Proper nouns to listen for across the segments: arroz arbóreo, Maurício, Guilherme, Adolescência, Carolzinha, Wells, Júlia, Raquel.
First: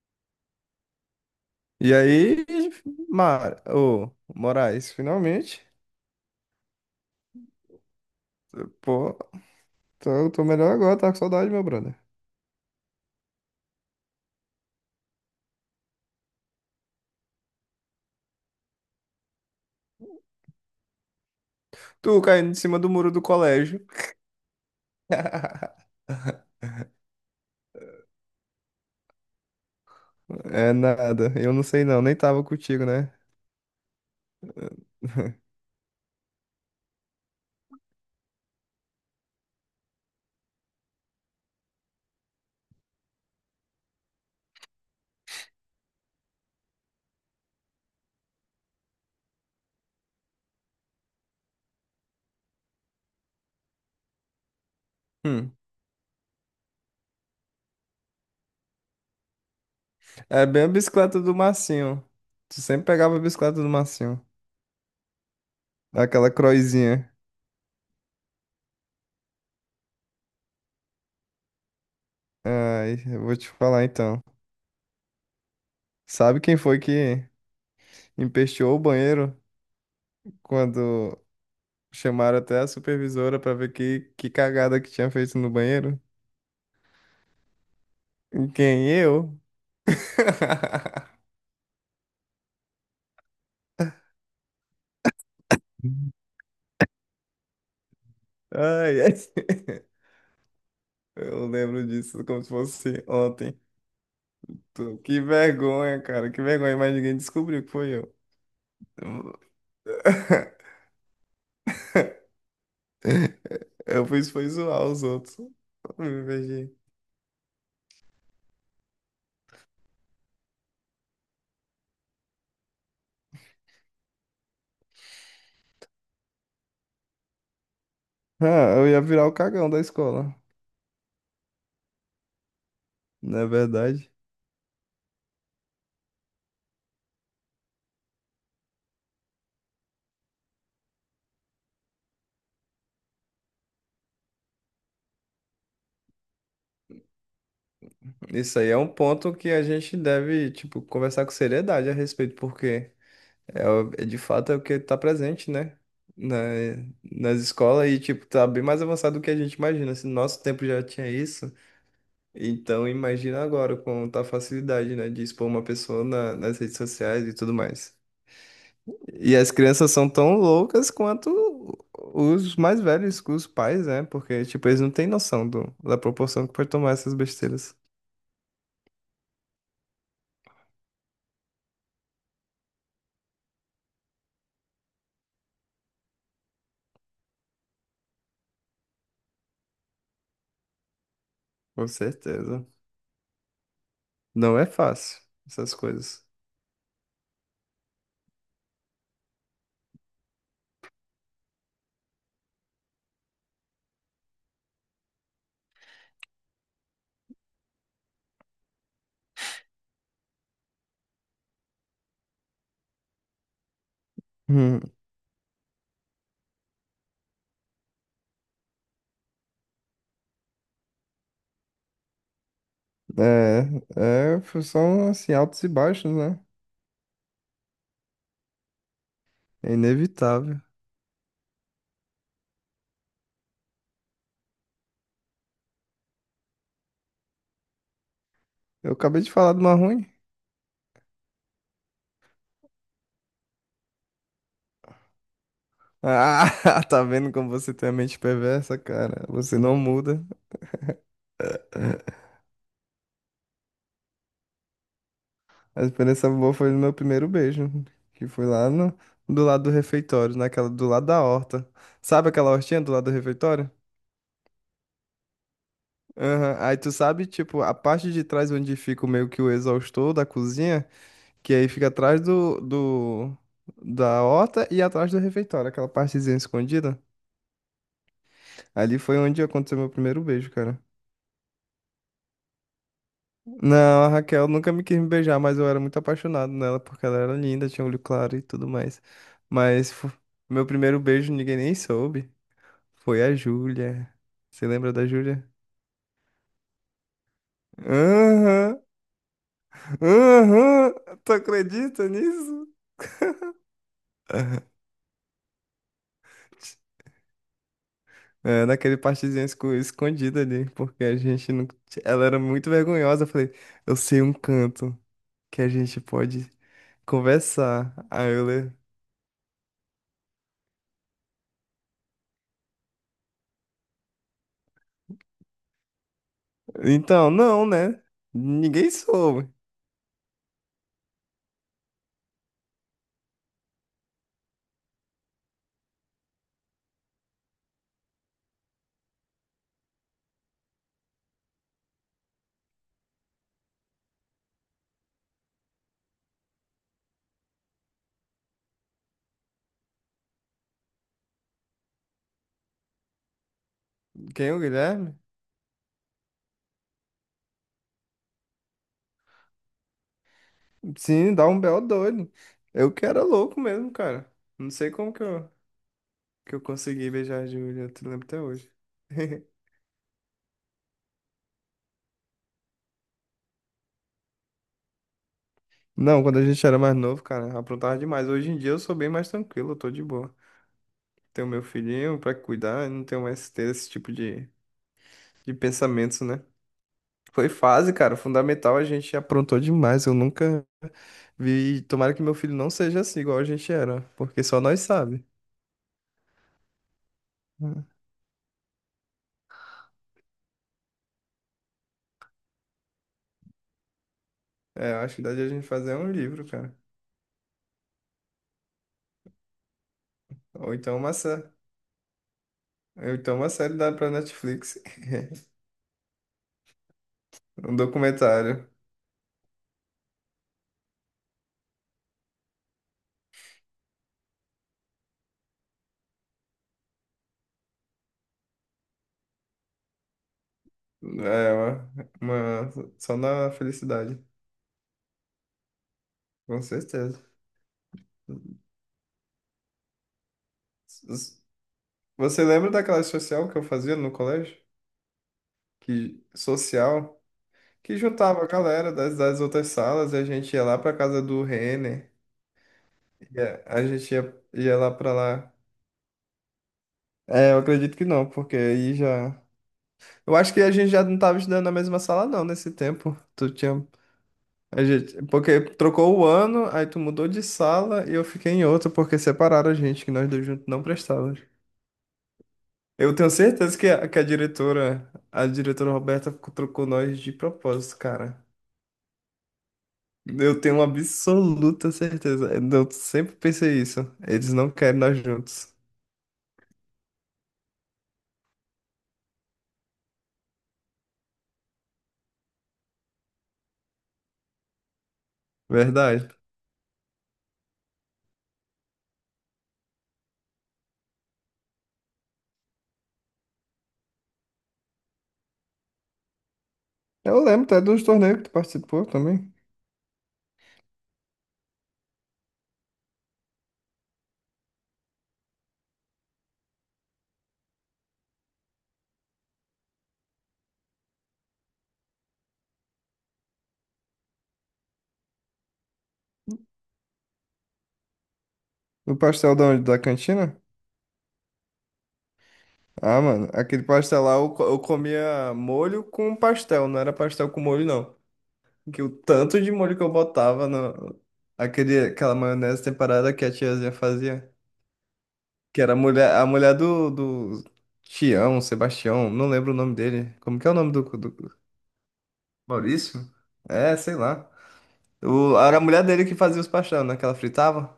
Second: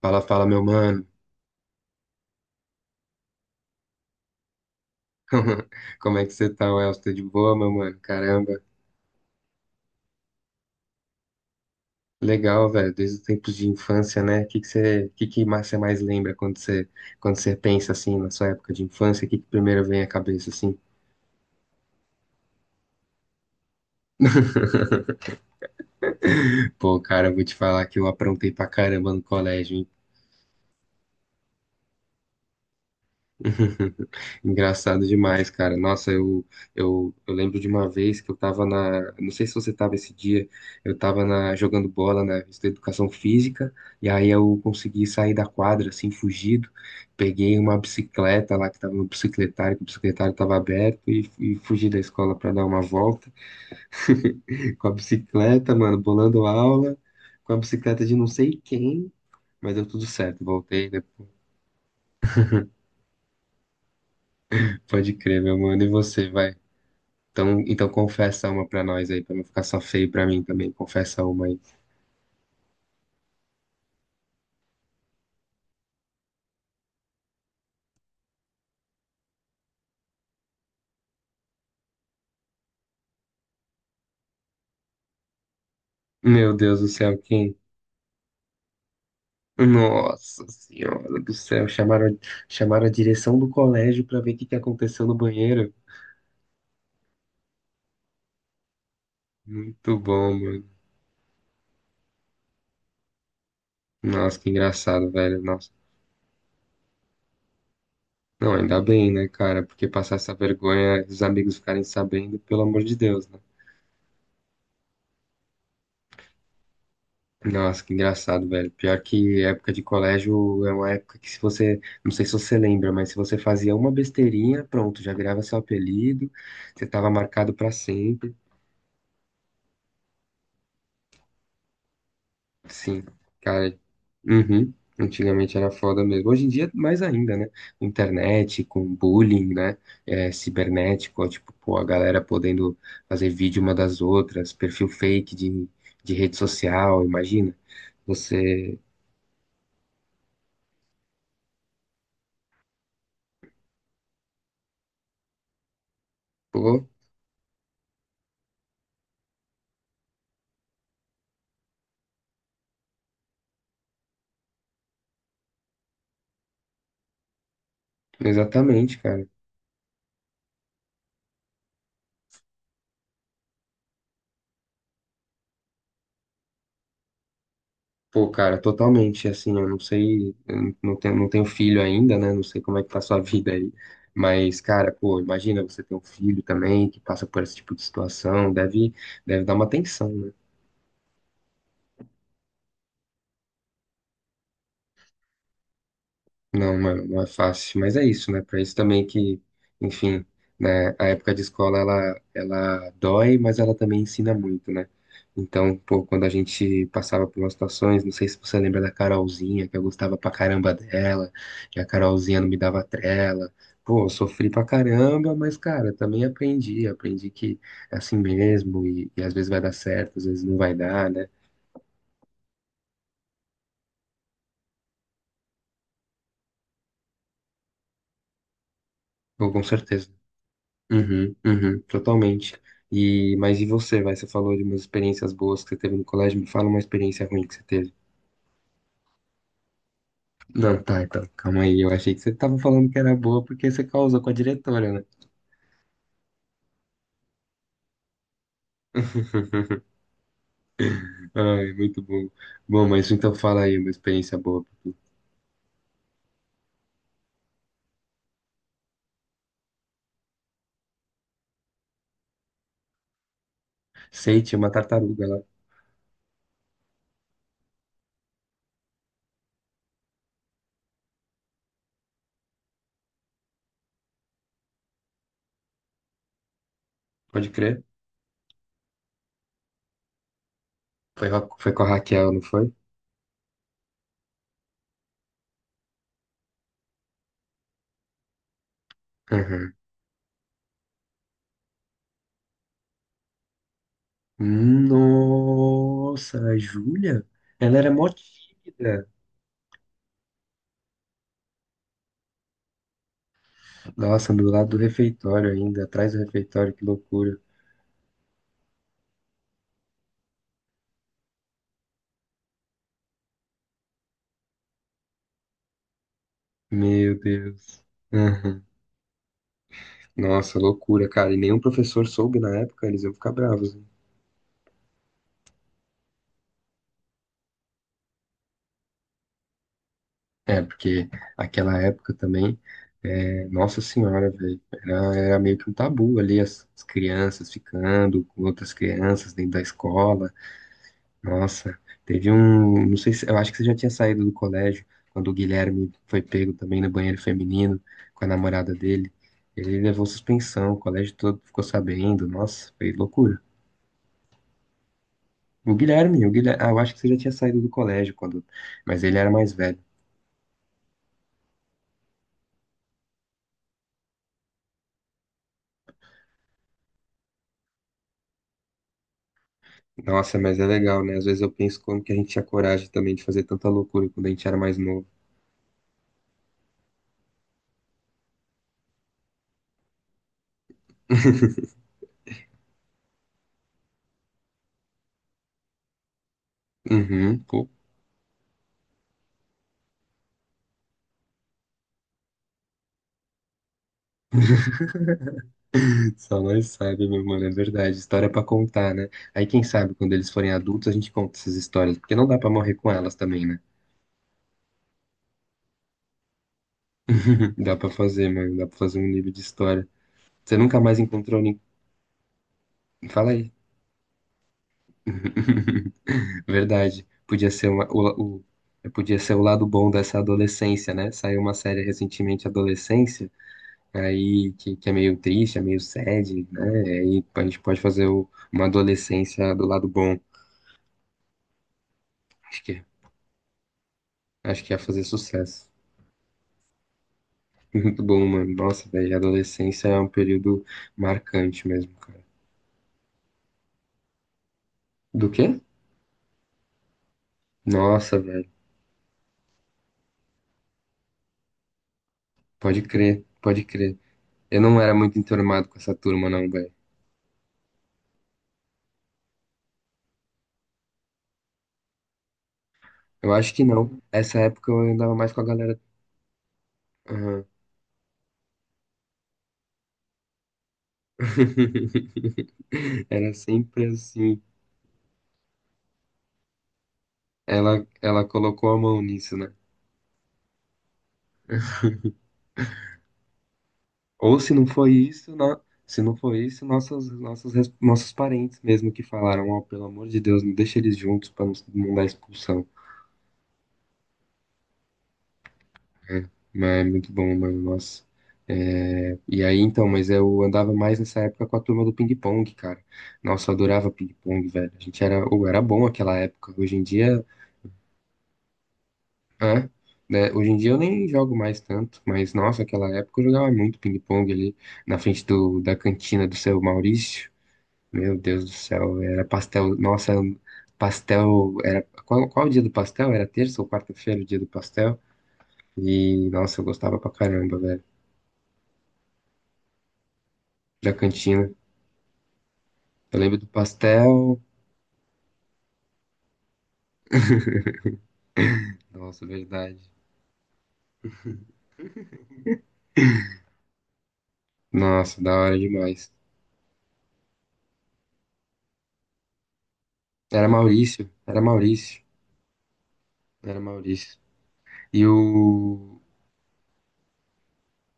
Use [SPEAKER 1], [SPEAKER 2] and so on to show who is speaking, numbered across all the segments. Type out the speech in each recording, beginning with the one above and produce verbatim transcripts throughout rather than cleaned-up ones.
[SPEAKER 1] Fala, fala, meu mano.
[SPEAKER 2] E aí, Mar... ô, Moraes, finalmente.
[SPEAKER 1] Como é que você tá, Wells? Tudo de boa, meu mano? Caramba.
[SPEAKER 2] Pô, tô, tô melhor agora, tá com saudade, meu brother.
[SPEAKER 1] Legal, velho. Desde os tempos de infância, né? O que que você, que que mais- você mais lembra quando você, quando você pensa assim na sua época de infância? O que que primeiro vem à cabeça assim?
[SPEAKER 2] Tu caindo em cima do muro do colégio.
[SPEAKER 1] Pô, cara, eu vou te falar que eu aprontei pra caramba no colégio, hein?
[SPEAKER 2] É nada, eu não sei não, nem tava contigo, né?
[SPEAKER 1] Engraçado demais, cara. Nossa, eu, eu, eu lembro de uma vez que eu tava na. Não sei se você tava esse dia, eu tava na, jogando bola na revista Educação Física, e aí eu consegui sair da quadra, assim, fugido. Peguei uma bicicleta lá que tava no bicicletário, que o bicicletário tava aberto, e, e fugi da escola pra dar uma volta com a
[SPEAKER 2] Hum.
[SPEAKER 1] bicicleta, mano, bolando aula, com a bicicleta de não sei quem, mas deu tudo certo,
[SPEAKER 2] É bem a
[SPEAKER 1] voltei, né?
[SPEAKER 2] bicicleta do Massinho. Tu sempre pegava a bicicleta do Massinho.
[SPEAKER 1] Pode crer, meu mano. E você,
[SPEAKER 2] Aquela
[SPEAKER 1] vai?
[SPEAKER 2] croizinha.
[SPEAKER 1] Então, então confessa uma pra nós aí, pra não ficar só feio pra mim também. Confessa uma aí.
[SPEAKER 2] Ai, eu vou te falar então. Sabe quem foi que empesteou o banheiro quando chamaram até a supervisora pra ver que, que cagada que tinha feito no banheiro.
[SPEAKER 1] Meu Deus do céu, quem?
[SPEAKER 2] Quem? Eu?
[SPEAKER 1] Nossa Senhora do céu, chamaram, chamaram a direção do colégio pra ver o que que aconteceu no banheiro.
[SPEAKER 2] Ai, ai.
[SPEAKER 1] Muito bom, mano.
[SPEAKER 2] Eu lembro disso como se fosse ontem.
[SPEAKER 1] Nossa, que
[SPEAKER 2] Tu-
[SPEAKER 1] engraçado,
[SPEAKER 2] Que
[SPEAKER 1] velho. Nossa.
[SPEAKER 2] vergonha, cara. Que vergonha, mas ninguém descobriu que foi eu.
[SPEAKER 1] Não, ainda bem, né, cara? Porque passar essa vergonha, os amigos ficarem sabendo, pelo amor de Deus, né?
[SPEAKER 2] Eu fiz foi zoar os outros. Me vez.
[SPEAKER 1] Nossa, que engraçado, velho. Pior que época de colégio é uma época que se você, não sei se você lembra, mas se você fazia uma besteirinha, pronto, já virava seu apelido, você tava marcado pra sempre.
[SPEAKER 2] Ah, eu ia virar o cagão da escola.
[SPEAKER 1] Sim,
[SPEAKER 2] Não é
[SPEAKER 1] cara.
[SPEAKER 2] verdade?
[SPEAKER 1] Uhum. Antigamente era foda mesmo. Hoje em dia, mais ainda, né? Com Internet, com bullying, né? É, cibernético, ó, tipo, pô, a galera podendo fazer vídeo uma das outras, perfil fake de, de rede social, imagina.
[SPEAKER 2] Isso aí é
[SPEAKER 1] Você,
[SPEAKER 2] um ponto que a gente deve, tipo, conversar com seriedade a respeito, porque é, o- é de fato é o que tá presente, né? Na,
[SPEAKER 1] pô,
[SPEAKER 2] nas escolas e, tipo, tá bem mais avançado do que a gente imagina. Se no nosso tempo já tinha isso, então imagina agora com tá facilidade, né? De expor uma pessoa na- nas redes sociais e tudo mais.
[SPEAKER 1] exatamente, cara.
[SPEAKER 2] E as crianças são tão loucas quanto os mais velhos, os pais, né? Porque, tipo, eles não têm noção do, da proporção que pode tomar essas besteiras.
[SPEAKER 1] Pô, cara, totalmente, assim, eu não sei, eu não tenho, não tenho filho ainda, né? Não sei como é que tá a sua vida aí. Mas, cara, pô, imagina você ter um filho também que passa por esse tipo de situação, deve, deve dar uma tensão.
[SPEAKER 2] Com certeza. Não é fácil, essas coisas.
[SPEAKER 1] Não, mano, não é fácil, mas é isso, né? Pra isso também que, enfim, né, a época de escola ela ela dói, mas ela também ensina muito, né? Então, pô, quando a gente passava por umas situações, não sei se você lembra da Carolzinha, que eu gostava pra caramba dela, e a Carolzinha não me dava trela. Pô, eu sofri pra caramba, mas, cara, também aprendi, aprendi que é assim mesmo, e, e às vezes vai dar certo, às vezes não vai dar, né?
[SPEAKER 2] É, é, são assim, altos e baixos, né?
[SPEAKER 1] Pô, com
[SPEAKER 2] É
[SPEAKER 1] certeza.
[SPEAKER 2] inevitável.
[SPEAKER 1] Uhum, uhum, totalmente. E, mas e você, vai? Você falou de umas experiências boas que você teve no colégio, me fala uma experiência ruim que você teve.
[SPEAKER 2] Eu acabei de falar de uma ruim.
[SPEAKER 1] Não, tá, então, calma aí. Eu achei que você tava falando que era boa porque você causou com a diretora, né?
[SPEAKER 2] Ah, tá vendo como você tem a mente perversa, cara? Você não muda.
[SPEAKER 1] Ai, muito
[SPEAKER 2] É,
[SPEAKER 1] bom. Bom, mas então fala aí uma experiência boa.
[SPEAKER 2] a experiência boa foi no meu primeiro beijo, que foi lá no, do lado do refeitório, naquela do lado da horta. Sabe aquela hortinha do lado do refeitório?
[SPEAKER 1] Sei, tinha uma tartaruga lá,
[SPEAKER 2] Aham. Aí tu sabe, tipo, a parte de trás onde fica meio que o exaustor da cozinha? Que aí fica atrás do, do, da horta e atrás do refeitório, aquela partezinha escondida.
[SPEAKER 1] pode crer.
[SPEAKER 2] Ali foi onde aconteceu meu primeiro beijo, cara.
[SPEAKER 1] Foi, ra- foi com a Raquel, não foi?
[SPEAKER 2] Não, a Raquel nunca me quis me beijar, mas eu era muito apaixonado nela, porque ela era linda, tinha olho claro e tudo mais.
[SPEAKER 1] Uhum.
[SPEAKER 2] Mas fo- meu primeiro beijo ninguém nem soube. Foi a Júlia. Você lembra da Júlia?
[SPEAKER 1] Nossa, a Júlia? Ela era mó
[SPEAKER 2] Aham,
[SPEAKER 1] tímida.
[SPEAKER 2] aham, tu acredita nisso?
[SPEAKER 1] Nossa, do lado do refeitório ainda, atrás do refeitório, que loucura.
[SPEAKER 2] É, naquele partezinho esco- escondido ali, porque a gente não. Ela era muito vergonhosa. Eu falei, eu sei um canto que a gente pode
[SPEAKER 1] Meu Deus.
[SPEAKER 2] conversar. Aí eu
[SPEAKER 1] Aham.
[SPEAKER 2] le...
[SPEAKER 1] Nossa, loucura, cara. E nenhum professor soube na época, eles iam ficar bravos, hein?
[SPEAKER 2] Então, não, né? Ninguém soube.
[SPEAKER 1] É, porque aquela época também, é, nossa senhora, velho, era, era meio que um tabu ali, as, as crianças ficando com outras crianças dentro da escola. Nossa, teve um, não sei se, eu acho que você já tinha saído do colégio, quando o Guilherme foi pego também no banheiro feminino com a namorada dele. Ele levou suspensão, o colégio todo ficou sabendo. Nossa, foi loucura.
[SPEAKER 2] Quem é o Guilherme?
[SPEAKER 1] O Guilherme, o Guilherme, ah, eu acho que você já tinha saído do colégio quando, mas ele era mais velho.
[SPEAKER 2] Sim, dá um belo doido. Eu que era louco mesmo, cara. Não sei como que eu, que eu consegui beijar a Júlia, eu te lembro até hoje.
[SPEAKER 1] Nossa, mas é legal, né? Às vezes eu penso como que a gente tinha coragem também de fazer tanta loucura quando a gente era mais novo.
[SPEAKER 2] Não, quando a gente era mais novo, cara, aprontava demais. Hoje em dia eu sou bem mais tranquilo, eu tô de boa. Tenho meu filhinho pra cuidar, não tenho mais ter esse tipo de, de pensamentos, né?
[SPEAKER 1] Uhum,
[SPEAKER 2] Foi
[SPEAKER 1] pô,
[SPEAKER 2] fase, cara, fundamental, a gente aprontou demais. Eu nunca vi. Tomara que meu filho não seja assim, igual a gente era, porque só nós sabe.
[SPEAKER 1] só nós sabe, meu mano, é verdade. História pra contar, né? Aí quem sabe quando eles forem adultos a gente conta essas histórias, porque não dá pra morrer com elas também, né?
[SPEAKER 2] É, eu acho que dá de a gente fazer um livro, cara.
[SPEAKER 1] Dá pra fazer, mano, dá pra fazer um livro de história. Você
[SPEAKER 2] Ou
[SPEAKER 1] nunca
[SPEAKER 2] então
[SPEAKER 1] mais
[SPEAKER 2] uma,
[SPEAKER 1] encontrou
[SPEAKER 2] sé-
[SPEAKER 1] ninguém.
[SPEAKER 2] ou
[SPEAKER 1] Fala
[SPEAKER 2] então uma
[SPEAKER 1] aí.
[SPEAKER 2] série dá pra Netflix.
[SPEAKER 1] Verdade. Podia ser
[SPEAKER 2] Um
[SPEAKER 1] uma- o,
[SPEAKER 2] documentário.
[SPEAKER 1] o- podia ser o lado bom dessa adolescência, né? Saiu uma série recentemente, Adolescência, aí que, que é meio triste, é meio sad, né? E aí a gente pode fazer o- uma adolescência do lado bom.
[SPEAKER 2] É, uma,
[SPEAKER 1] Acho
[SPEAKER 2] uma-
[SPEAKER 1] que,
[SPEAKER 2] Só na felicidade.
[SPEAKER 1] acho que ia fazer sucesso.
[SPEAKER 2] Com certeza.
[SPEAKER 1] Muito bom, mano. Nossa, velho, a adolescência é um período
[SPEAKER 2] S-
[SPEAKER 1] marcante mesmo, cara.
[SPEAKER 2] Você lembra daquela social que eu fazia no colégio?
[SPEAKER 1] Do quê?
[SPEAKER 2] Que social. Que
[SPEAKER 1] Nossa,
[SPEAKER 2] juntava a
[SPEAKER 1] velho.
[SPEAKER 2] galera das, das outras salas e a gente ia lá pra casa do Renner.
[SPEAKER 1] Pode crer,
[SPEAKER 2] E a
[SPEAKER 1] pode
[SPEAKER 2] a
[SPEAKER 1] crer.
[SPEAKER 2] gente ia,
[SPEAKER 1] Eu
[SPEAKER 2] ia
[SPEAKER 1] não
[SPEAKER 2] lá
[SPEAKER 1] era
[SPEAKER 2] pra
[SPEAKER 1] muito
[SPEAKER 2] lá.
[SPEAKER 1] enturmado com essa turma, não, velho.
[SPEAKER 2] É, eu acredito que não, porque aí já. Eu acho que a gente já não tava estudando na mesma sala, não, nesse tempo.
[SPEAKER 1] Eu
[SPEAKER 2] Tu
[SPEAKER 1] acho que
[SPEAKER 2] tinha.
[SPEAKER 1] não. Essa época eu
[SPEAKER 2] A
[SPEAKER 1] andava
[SPEAKER 2] gente...
[SPEAKER 1] mais com a
[SPEAKER 2] Porque
[SPEAKER 1] galera.
[SPEAKER 2] trocou o ano, aí tu mudou de
[SPEAKER 1] Aham.
[SPEAKER 2] sala e eu fiquei em outra, porque separaram a gente, que nós dois juntos não prestávamos. Eu tenho
[SPEAKER 1] Era
[SPEAKER 2] certeza
[SPEAKER 1] sempre
[SPEAKER 2] que a, que a
[SPEAKER 1] assim.
[SPEAKER 2] diretora, a diretora Roberta, trocou nós de
[SPEAKER 1] Ela,
[SPEAKER 2] propósito,
[SPEAKER 1] ela
[SPEAKER 2] cara.
[SPEAKER 1] colocou a mão nisso, né?
[SPEAKER 2] Eu tenho uma absoluta certeza. Eu sempre pensei isso.
[SPEAKER 1] Ou se
[SPEAKER 2] Eles
[SPEAKER 1] não
[SPEAKER 2] não
[SPEAKER 1] foi
[SPEAKER 2] querem nós
[SPEAKER 1] isso, na-
[SPEAKER 2] juntos.
[SPEAKER 1] se não foi isso, nossos, nossos, res- nossos parentes mesmo que falaram, ó, pelo amor de Deus, não deixa eles juntos pra não, não dar expulsão. É,
[SPEAKER 2] Verdade.
[SPEAKER 1] mas é muito bom, mano, nossa. É, e aí, então, mas eu andava mais nessa época com a turma do ping-pong, cara. Nossa, eu adorava ping-pong, velho. A gente era, ou era bom aquela época. Hoje em dia.
[SPEAKER 2] Eu lembro até dos torneios que tu participou também.
[SPEAKER 1] É, né? Hoje em dia eu nem jogo mais tanto, mas nossa, aquela época eu jogava muito ping-pong ali na frente do, da cantina do seu Maurício. Meu Deus do céu, era pastel. Nossa, pastel. Era, qual, qual o dia do pastel? Era terça ou quarta-feira o dia do pastel? E nossa, eu gostava pra caramba, velho,
[SPEAKER 2] Do pastel da onde? Da cantina?
[SPEAKER 1] da cantina. Eu
[SPEAKER 2] Ah,
[SPEAKER 1] lembro do
[SPEAKER 2] mano, aquele pastel lá
[SPEAKER 1] pastel.
[SPEAKER 2] eu, co- eu comia molho com pastel, não era pastel com molho, não. Que o
[SPEAKER 1] Nossa,
[SPEAKER 2] tanto de
[SPEAKER 1] verdade.
[SPEAKER 2] molho que eu botava no, aquele, aquela maionese temperada que a tiazinha fazia.
[SPEAKER 1] Nossa, da hora
[SPEAKER 2] Que era a
[SPEAKER 1] demais.
[SPEAKER 2] mulher, a mulher do, do Tião, Sebastião, não lembro o nome dele.
[SPEAKER 1] Era
[SPEAKER 2] Como que é o nome do,
[SPEAKER 1] Maurício, era
[SPEAKER 2] do...
[SPEAKER 1] Maurício,
[SPEAKER 2] Maurício?
[SPEAKER 1] era
[SPEAKER 2] É, sei
[SPEAKER 1] Maurício.
[SPEAKER 2] lá.
[SPEAKER 1] E
[SPEAKER 2] O- era a
[SPEAKER 1] o.
[SPEAKER 2] mulher dele que fazia os paixão, né? Que ela fritava.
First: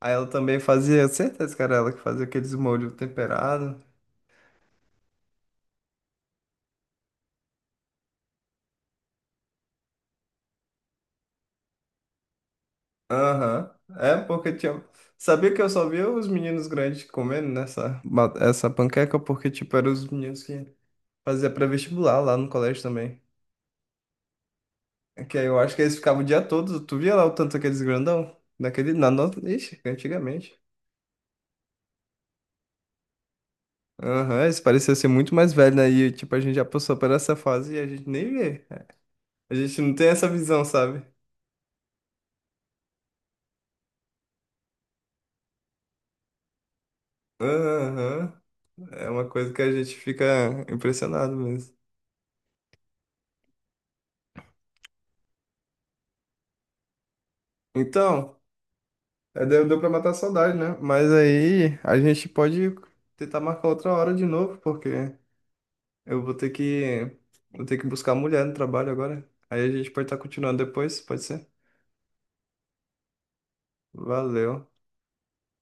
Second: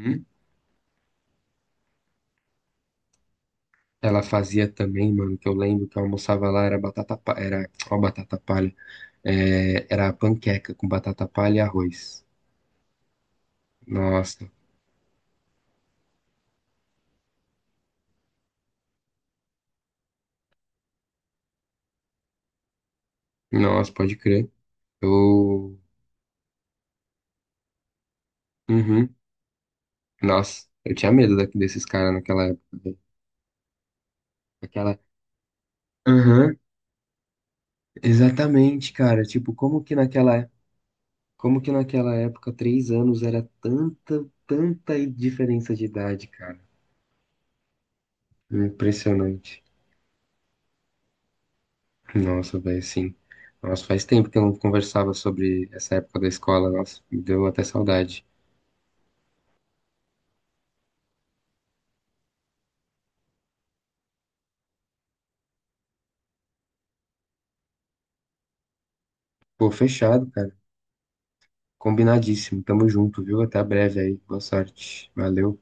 [SPEAKER 2] Aí ela também fazia, certeza que era ela que fazia aqueles molhos temperados.
[SPEAKER 1] Ela fazia também, mano, que eu lembro que eu almoçava lá, era batata, pa- era, ó, batata palha, é, era panqueca com batata palha e arroz.
[SPEAKER 2] Aham. É,
[SPEAKER 1] Nossa,
[SPEAKER 2] porque tinha. Sabia que eu só via os meninos grandes comendo nessa ba- essa panqueca, porque, tipo, eram os meninos que faziam pré-vestibular lá no colégio também.
[SPEAKER 1] nossa, pode crer.
[SPEAKER 2] É. Que aí eu acho
[SPEAKER 1] Eu,
[SPEAKER 2] que eles ficavam o dia todo. Tu via lá o tanto aqueles grandão? Naquele. Na
[SPEAKER 1] uhum,
[SPEAKER 2] nossa. Ixi, antigamente.
[SPEAKER 1] nossa, eu tinha medo daqui desses caras naquela época, velho.
[SPEAKER 2] Aham, eles pareciam
[SPEAKER 1] Aquela,
[SPEAKER 2] ser muito mais velhos, né? E, tipo, a gente
[SPEAKER 1] aham,
[SPEAKER 2] já passou por essa fase e a gente nem vê.
[SPEAKER 1] exatamente, cara, tipo,
[SPEAKER 2] A gente
[SPEAKER 1] como que
[SPEAKER 2] não tem essa
[SPEAKER 1] naquela,
[SPEAKER 2] visão, sabe?
[SPEAKER 1] como que naquela época, três anos era tanta, tanta diferença de idade, cara.
[SPEAKER 2] Aham, é uma coisa que
[SPEAKER 1] Impressionante.
[SPEAKER 2] a gente fica impressionado mesmo.
[SPEAKER 1] Nossa, velho, sim. Nossa, faz tempo que eu não conversava sobre essa época da escola. Nossa, me deu até saudade.
[SPEAKER 2] Então, é, deu, deu pra matar a saudade, né? Mas aí a gente pode tentar marcar outra hora de novo, porque eu vou ter que, vou ter que buscar a mulher no trabalho agora. Aí
[SPEAKER 1] Pô,
[SPEAKER 2] a gente pode estar
[SPEAKER 1] fechado, cara.
[SPEAKER 2] continuando depois, pode ser?
[SPEAKER 1] Combinadíssimo. Tamo junto, viu? Até breve aí. Boa
[SPEAKER 2] Valeu.
[SPEAKER 1] sorte. Valeu.